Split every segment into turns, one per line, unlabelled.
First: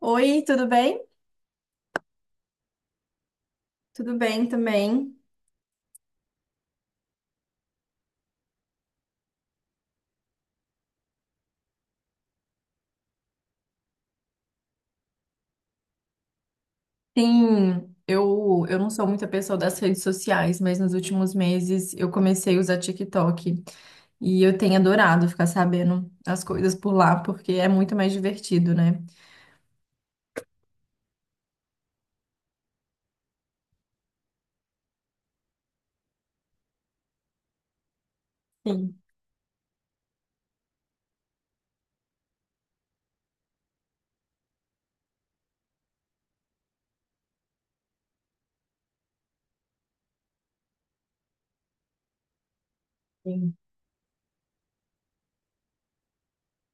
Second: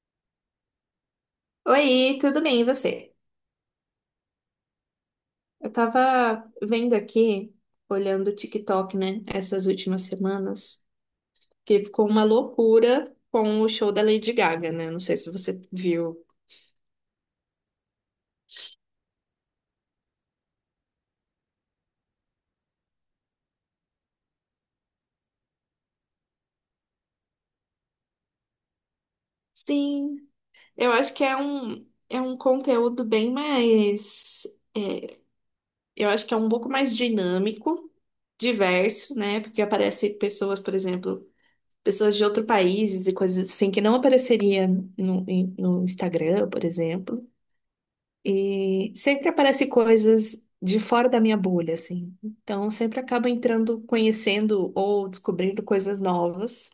Oi, tudo bem?
Oi, tudo bem, e você?
Tudo bem também.
Eu tava vendo aqui, olhando o TikTok, né, essas últimas semanas, que ficou uma loucura com o show da Lady Gaga, né? Não sei se você viu.
Sim, eu não sou muita pessoa das redes sociais, mas nos últimos meses eu comecei a usar TikTok e eu tenho adorado ficar sabendo as coisas por lá, porque é muito mais divertido, né?
Sim, eu acho que é um conteúdo bem mais. é, eu acho que é um pouco mais dinâmico,
Sim,
diverso, né? Porque aparece pessoas, por exemplo, pessoas de outros países e coisas assim que não apareceria no Instagram, por exemplo. E sempre aparece coisas de fora da minha bolha, assim. Então, sempre acabo
sim.
entrando, conhecendo ou descobrindo coisas novas.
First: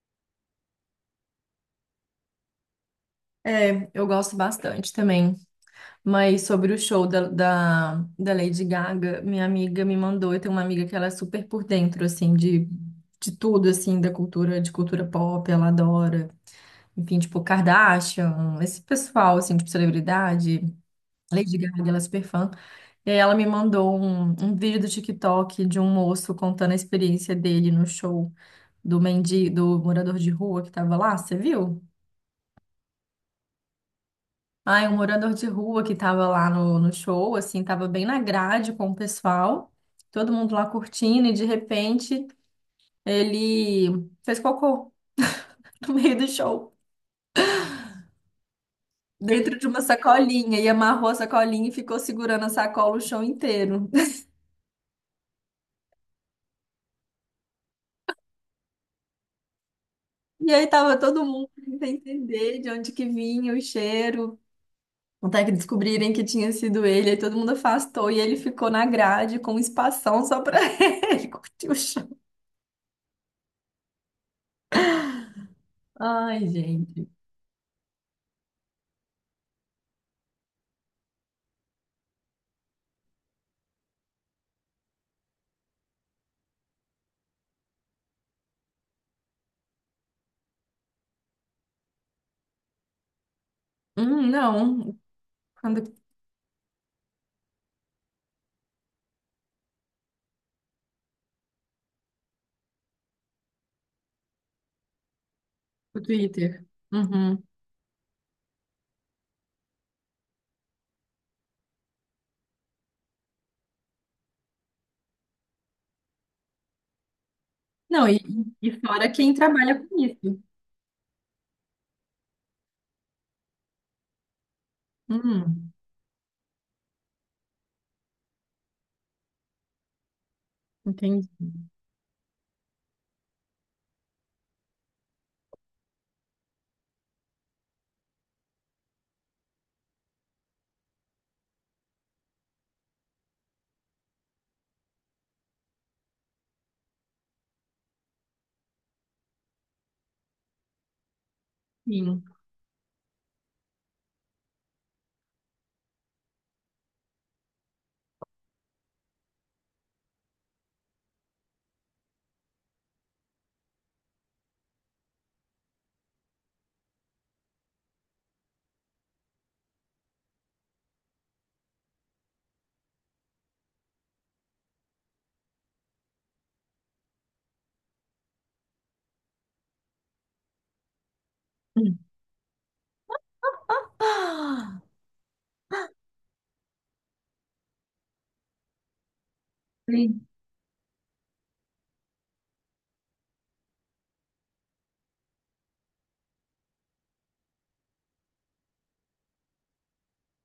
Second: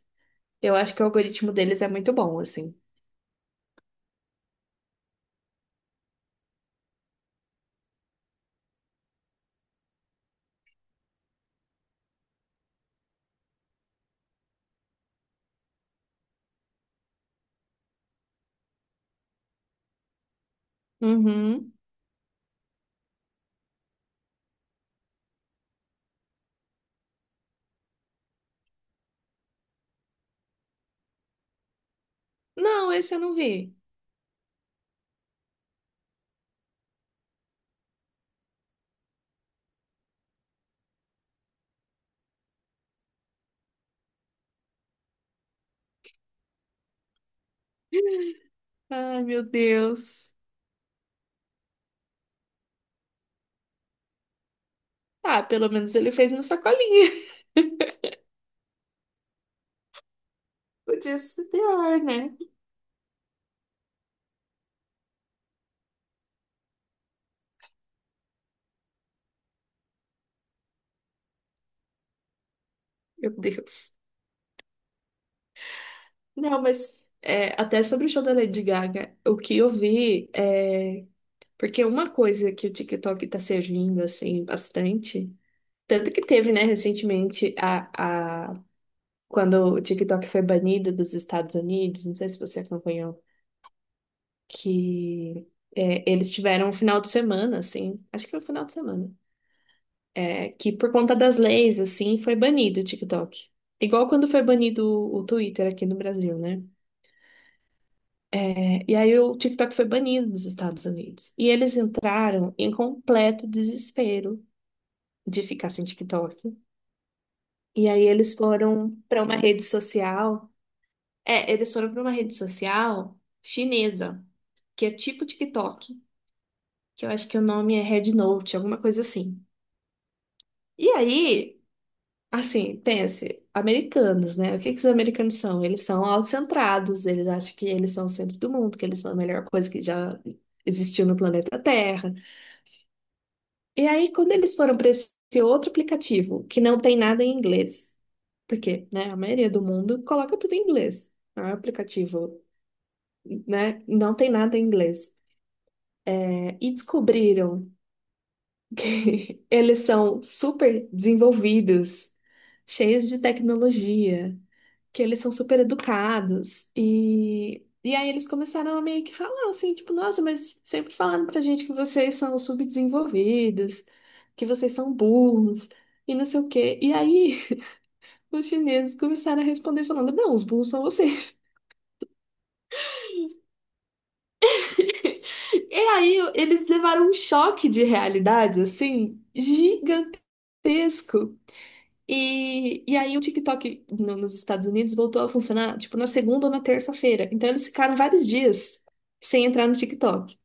Eu acho que o algoritmo deles é muito bom, assim.
É, eu gosto bastante também. Mas sobre o show da Lady Gaga, minha amiga me mandou. Eu tenho uma amiga que ela é super por dentro, assim, de tudo, assim, da cultura, de cultura pop, ela adora. Enfim, tipo, Kardashian, esse pessoal, assim, tipo, celebridade, Lady
Uhum.
Gaga, ela é super fã. E aí ela me mandou um vídeo do TikTok de um moço contando a experiência dele no show do mendi, do morador de rua que tava lá, você viu?
Não, esse eu não vi.
Ai, um morador de rua que tava lá no show, assim, tava bem na grade com o pessoal, todo mundo lá curtindo, e de repente ele fez cocô no meio do show
Ai, meu
dentro de uma
Deus.
sacolinha e amarrou a sacolinha e ficou segurando a sacola o chão inteiro.
Ah, pelo menos ele fez na sacolinha.
E aí tava
Podia
todo
ser
mundo tentando
pior, né?
entender de onde que vinha o cheiro, até que descobrirem que tinha sido ele, aí todo mundo afastou e ele ficou na grade com um espação só pra ele curtir o chão.
Meu Deus.
Ai,
Não, mas
gente.
é, até sobre o show da Lady Gaga, o que eu vi é. Porque uma coisa que o TikTok tá servindo, assim, bastante. Tanto que teve, né, recentemente, quando o TikTok foi banido dos Estados Unidos, não sei se você acompanhou,
Não,
que
quando
é, eles tiveram um final de semana, assim, acho que foi um final de semana, é, que por conta das leis, assim, foi banido o TikTok. Igual quando foi banido o Twitter aqui no
o
Brasil, né?
Twitter. Uhum.
É, e aí o TikTok foi banido dos Estados Unidos. E eles entraram em completo desespero de ficar sem TikTok. E aí
Não,
eles
e
foram
fora
para
quem
uma rede
trabalha com isso.
social. É, eles foram para uma rede social chinesa, que é tipo
Hum,
TikTok, que eu acho que o nome é Red Note alguma coisa assim. E
entendi.
aí, assim, pense, americanos, né? O que que os americanos são? Eles são autocentrados, eles acham que eles são o centro do mundo, que eles são a melhor coisa que já existiu no planeta Terra. E aí, quando eles foram para esse outro aplicativo, que não tem nada em inglês, porque, né, a maioria do mundo coloca tudo em inglês. Não é um
Sim.
aplicativo, né? Não tem nada em inglês. E descobriram que eles são super desenvolvidos, cheios de tecnologia, que eles são super educados. E aí eles começaram a meio que falar assim, tipo, nossa, mas sempre falaram pra gente que vocês são subdesenvolvidos, que vocês são burros e não sei o quê. E aí os chineses começaram a responder falando, não, os burros são vocês.
Hum. Ah,
E aí eles levaram um choque de realidade assim
sim.
gigantesco. E aí o TikTok nos Estados Unidos voltou a funcionar, tipo, na segunda ou na terça-feira. Então eles ficaram vários dias sem entrar no TikTok.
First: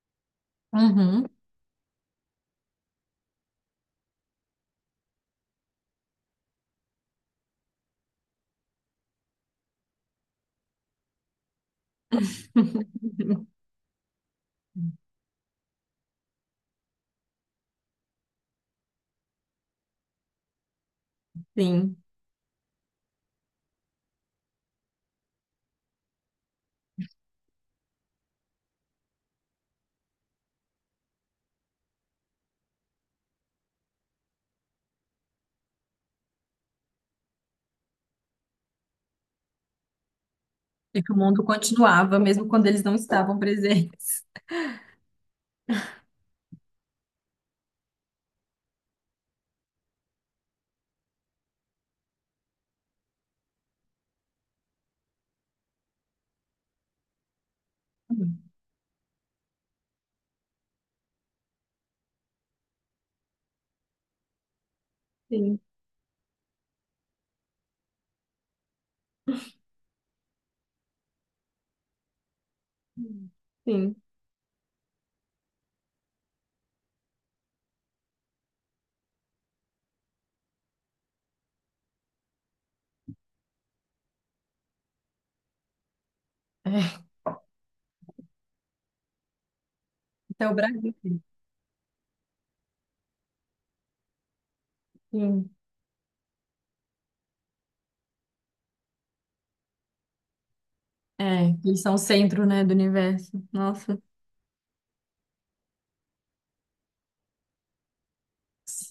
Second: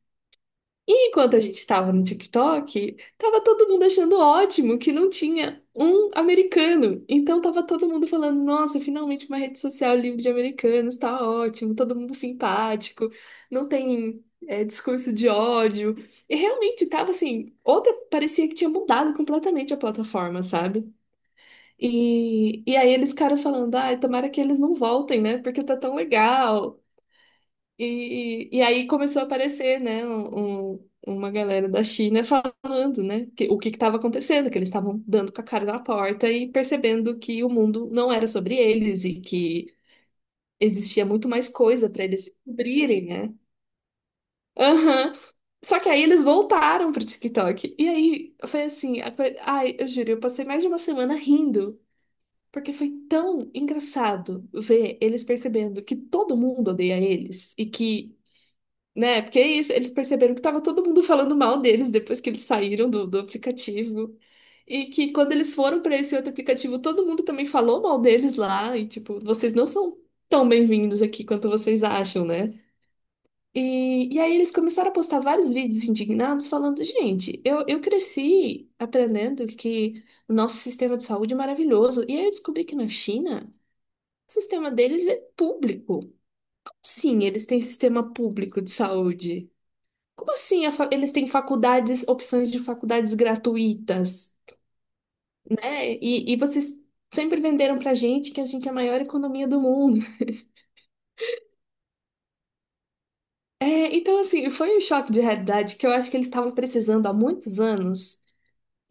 E
Uhum.
enquanto a gente estava no TikTok, tava todo mundo achando ótimo que não tinha um americano. Então tava todo mundo falando, nossa, finalmente uma rede social livre de americanos, tá ótimo, todo mundo simpático, não tem é, discurso de ódio. E realmente tava assim, outra parecia que tinha mudado completamente a plataforma, sabe?
Sim.
E aí eles ficaram falando, ai, tomara que eles não voltem, né? Porque tá tão legal. E aí começou a aparecer, né, uma galera da China falando, né, que, o que estava acontecendo, que eles estavam dando com a cara na porta e percebendo que o mundo não era sobre eles e que
E
existia
que o
muito
mundo
mais coisa para
continuava,
eles
mesmo quando eles não
descobrirem, né?
estavam presentes.
Aham. Só que aí eles voltaram pro TikTok. E aí foi assim, ai, eu juro, eu passei mais de uma semana rindo. Porque foi tão engraçado ver eles percebendo que todo mundo odeia eles e que, né, porque é isso, eles perceberam que tava todo mundo falando mal deles depois que eles saíram do aplicativo. E que quando eles
Sim.
foram para esse outro aplicativo, todo mundo também falou mal deles lá e tipo, vocês não são tão bem-vindos aqui quanto vocês acham, né?
Sim.
E aí eles começaram a postar vários vídeos indignados falando, gente, eu cresci aprendendo que o nosso sistema de saúde é maravilhoso. E aí eu descobri que na China o sistema deles é público. Como
É.
assim eles têm sistema público de saúde? Como
Até o
assim
Brasil.
eles
Sim.
têm faculdades, opções de faculdades gratuitas,
Sim.
né? E vocês sempre venderam pra gente que a gente é a maior economia do mundo.
É, eles são o centro, né, do universo.
É,
Nossa.
então, assim, foi um choque de realidade que eu acho que eles estavam precisando há muitos anos.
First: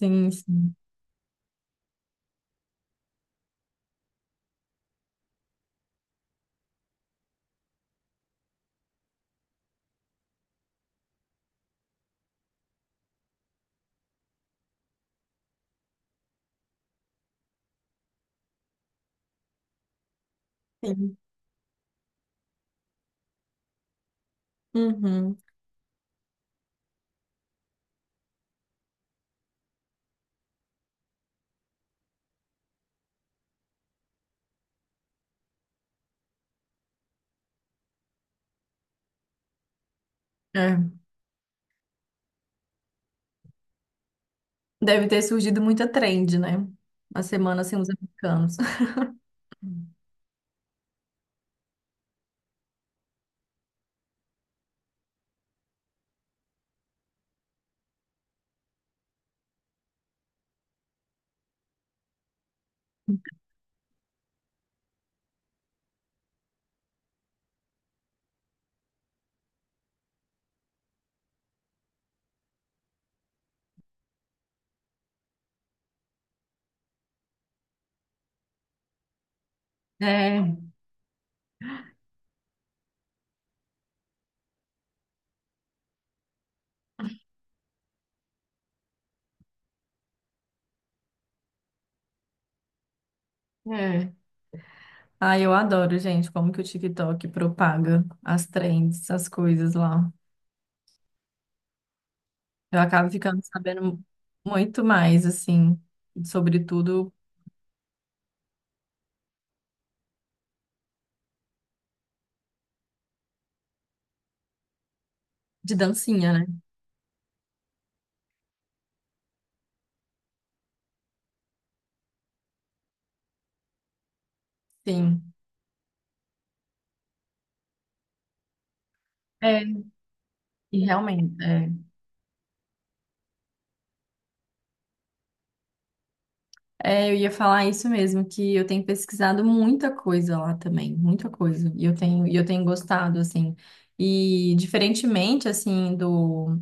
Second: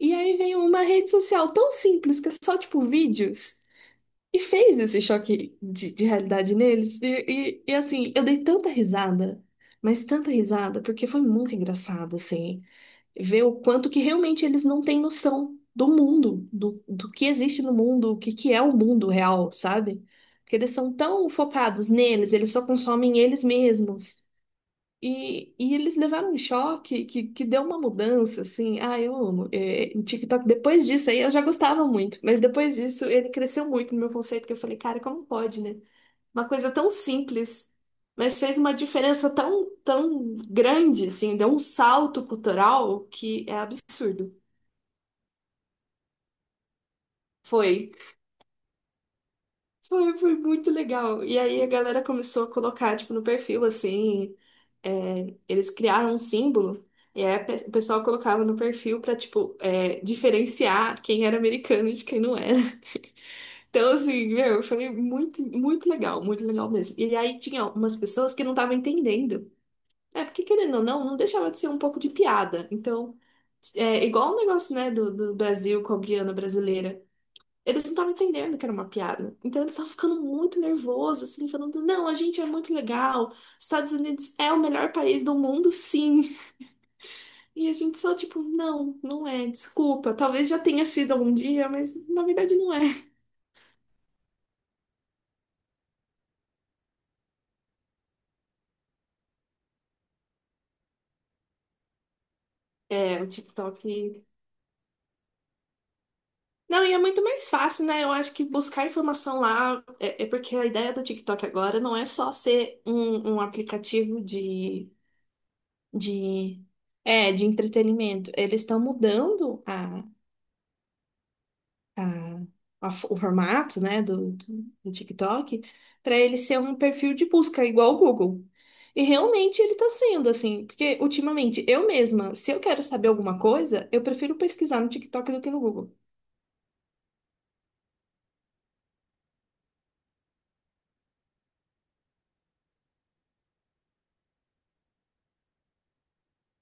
E aí veio
sim.
uma rede social tão simples, que é só, tipo, vídeos. E fez esse choque de realidade neles. Assim, eu dei tanta risada, mas tanta risada, porque foi muito engraçado, assim, ver o quanto que realmente eles não têm noção do mundo, do que existe no mundo, que é o mundo real, sabe? Porque eles são
Sim.
tão focados neles, eles só consomem eles mesmos.
Uhum.
E eles levaram um choque que deu uma mudança, assim. Ah, eu amo. É, o TikTok, depois disso aí, eu já gostava muito, mas depois disso ele cresceu muito no meu conceito, que eu falei, cara, como pode, né? Uma coisa tão simples, mas fez uma diferença tão, tão
É.
grande, assim, deu um salto cultural que é absurdo.
Deve ter surgido muita trend, né? Uma semana sem os
Foi.
americanos.
Foi, foi muito legal. E aí a galera começou a colocar, tipo, no perfil, assim, é, eles criaram um símbolo, e aí o pessoal colocava no perfil pra, tipo, é, diferenciar quem era americano de quem não era. Então, assim, meu, foi muito, muito legal mesmo. E aí tinha umas pessoas que não estavam entendendo. É, porque querendo ou não, não deixava de ser um pouco de piada. Então, é igual o negócio, né, do Brasil com a Guiana brasileira. Eles não estavam entendendo que era uma piada. Então eles estavam ficando
É,
muito nervosos, assim, falando: não, a gente é muito legal, Estados Unidos é o melhor país do mundo, sim. E a gente só, tipo, não, não é, desculpa. Talvez já tenha sido algum dia, mas na verdade não é.
é. Ah, eu adoro, gente, como que o TikTok propaga as trends, as coisas lá. Eu acabo
É, o
ficando sabendo
TikTok.
muito mais, assim,
Não, e é
sobretudo
muito mais fácil, né? Eu acho que buscar informação lá é, é porque a ideia do TikTok agora não é só ser um aplicativo
de dancinha, né?
de, é, de entretenimento. Eles estão mudando a- o formato, né, do
Sim.
TikTok, para ele ser um perfil de busca igual o Google. E realmente
É,
ele está sendo assim,
e
porque
realmente,
ultimamente
é.
eu mesma, se eu quero saber alguma coisa, eu prefiro pesquisar no TikTok do que no Google.
É, eu ia falar isso mesmo, que eu tenho pesquisado muita coisa lá também, muita coisa. E eu tenho gostado, assim. E diferentemente, assim, do,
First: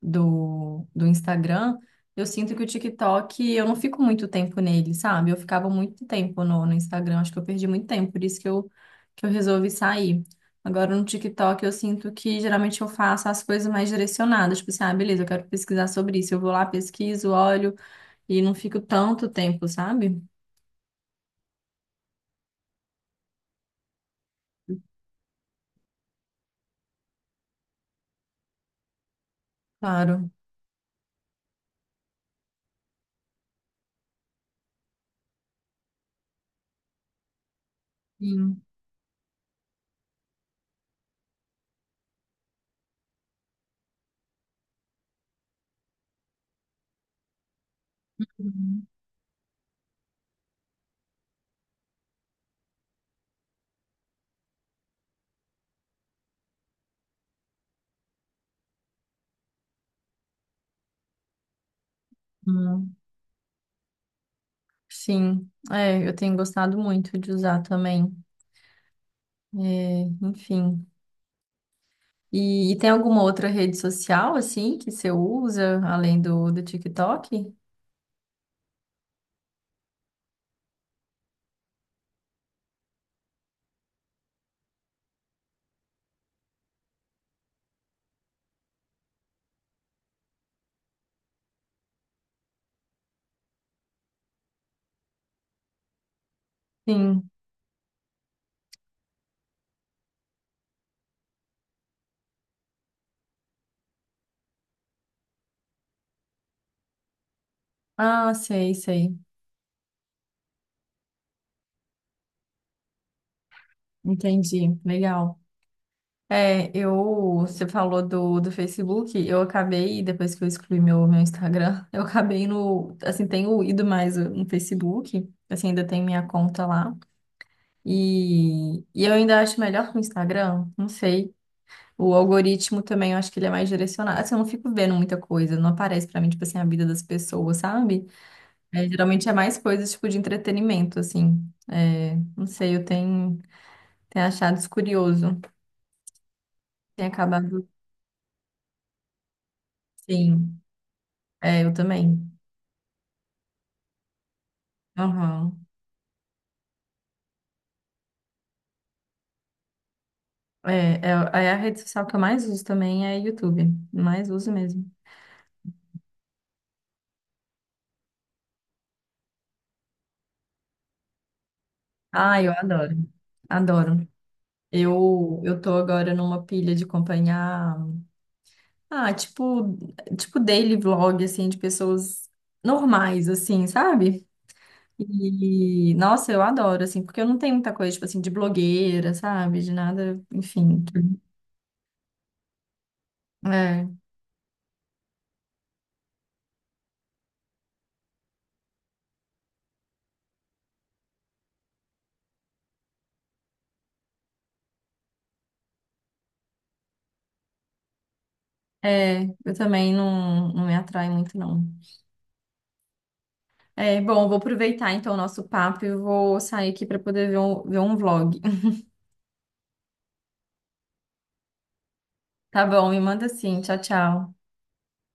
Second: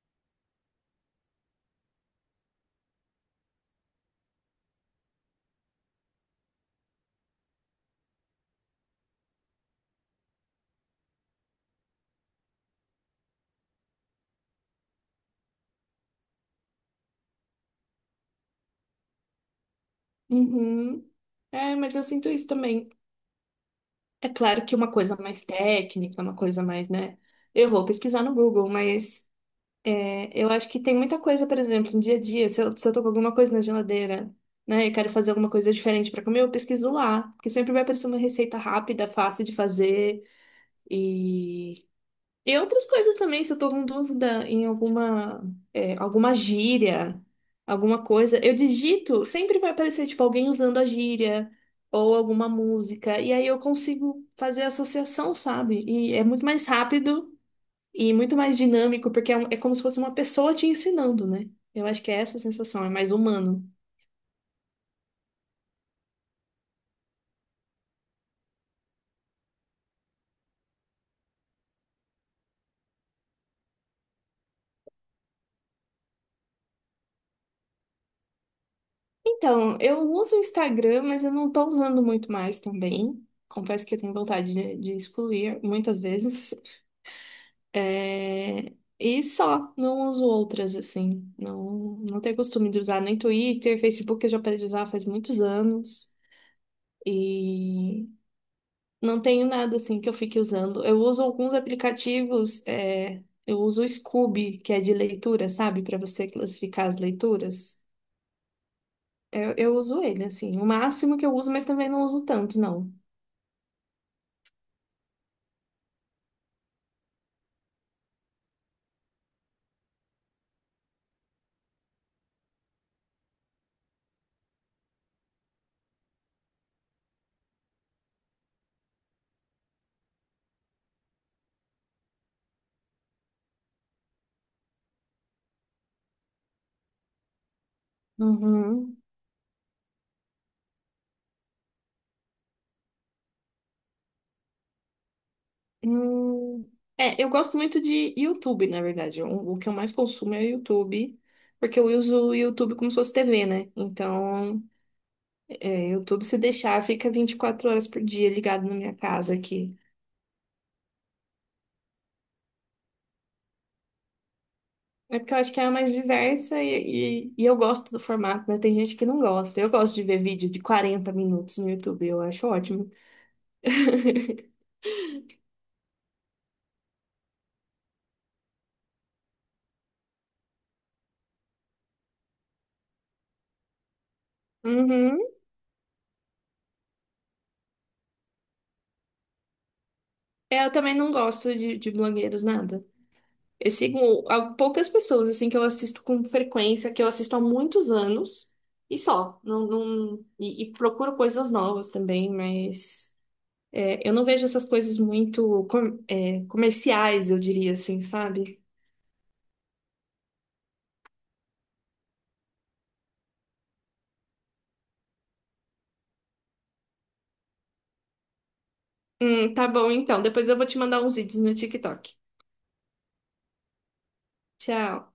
do, do Instagram, eu sinto que o TikTok, eu não fico muito tempo nele, sabe? Eu ficava muito tempo no Instagram, acho que eu perdi muito tempo, por isso que eu resolvi sair. Agora no TikTok eu sinto que geralmente eu faço as coisas mais direcionadas, tipo assim, ah, beleza, eu quero pesquisar sobre isso, eu vou lá, pesquiso, olho e não fico tanto tempo, sabe?
Uhum. É, mas eu sinto isso também. É claro que uma coisa mais técnica, uma coisa mais, né? Eu vou pesquisar no Google, mas
Claro.
eu acho que tem muita coisa, por exemplo, no dia a dia, se eu tô com alguma coisa na geladeira, né, e quero fazer alguma coisa diferente pra comer, eu pesquiso lá, porque sempre vai aparecer uma receita
Sim.
rápida, fácil de fazer e e outras coisas também, se eu tô com dúvida em alguma é, alguma gíria, alguma coisa, eu
Uhum.
digito, sempre vai aparecer tipo alguém usando a gíria ou alguma música, e aí eu consigo fazer associação, sabe? E é muito mais rápido e muito mais dinâmico, porque é, é como se fosse uma pessoa te ensinando, né? Eu acho que é essa a sensação, é
Hum,
mais humano.
sim. É, eu tenho gostado muito de usar também. É, enfim. E tem alguma outra rede social, assim, que você usa, além do TikTok?
Então, eu uso o Instagram, mas eu não estou usando muito mais também. Confesso que eu tenho vontade de excluir muitas vezes. É, e só, não uso outras, assim. Não, não tenho costume de usar nem Twitter, Facebook eu já parei de usar faz muitos anos.
Sim.
E não tenho nada assim que eu fique usando. Eu uso alguns aplicativos, é, eu uso o Scoob, que é de leitura, sabe? Para você classificar as leituras.
Ah, sei, sei.
Eu uso ele, assim, o máximo que eu uso, mas também não uso tanto, não.
Entendi. Legal. É, eu, você falou do Facebook, eu acabei, depois que eu excluí meu, meu Instagram, eu acabei no, assim, tenho ido mais no Facebook, assim, ainda tem minha conta lá. E eu ainda acho melhor que o Instagram, não sei. O algoritmo também, eu acho que ele é mais direcionado. Assim, eu não fico vendo muita coisa, não aparece pra mim, tipo assim, a vida das pessoas, sabe? É,
Uhum.
geralmente é mais coisas, tipo, de entretenimento, assim. É, não sei, eu tenho, tenho achado isso curioso.
Hum,
Tem
é, eu gosto
acabado,
muito de YouTube, na verdade. O que eu mais consumo é o
sim.
YouTube,
É, eu
porque eu
também.
uso o YouTube como se fosse TV, né? Então,
Aham.
é, YouTube, se deixar, fica 24 horas por dia ligado na minha casa aqui.
É, é, é a rede social que eu mais uso também, é YouTube. Mais uso mesmo.
É porque eu acho que é a mais diversa e eu gosto do formato, mas tem gente que não gosta. Eu gosto de ver vídeo de 40 minutos no YouTube, eu
Ah,
acho
eu
ótimo.
adoro. Adoro. Eu tô agora numa pilha de acompanhar. Ah, tipo, tipo daily vlog, assim, de pessoas normais, assim, sabe?
Uhum.
E, nossa, eu adoro, assim, porque eu não tenho muita coisa, tipo assim, de blogueira, sabe? De nada,
É, eu
enfim.
também não gosto de blogueiros, nada. Eu
É,
sigo poucas pessoas, assim, que eu assisto com frequência, que eu assisto há muitos anos, e só. Não, não, e procuro coisas novas também, mas é, eu não vejo essas coisas muito é, comerciais, eu diria assim, sabe?
é, eu também não, não me atrai muito, não. É, bom, eu vou aproveitar, então, o nosso papo e eu vou sair aqui para poder ver um vlog.
Tá bom então. Depois eu vou te mandar uns vídeos no TikTok.
Tá bom, me manda assim, tchau, tchau.
Tchau.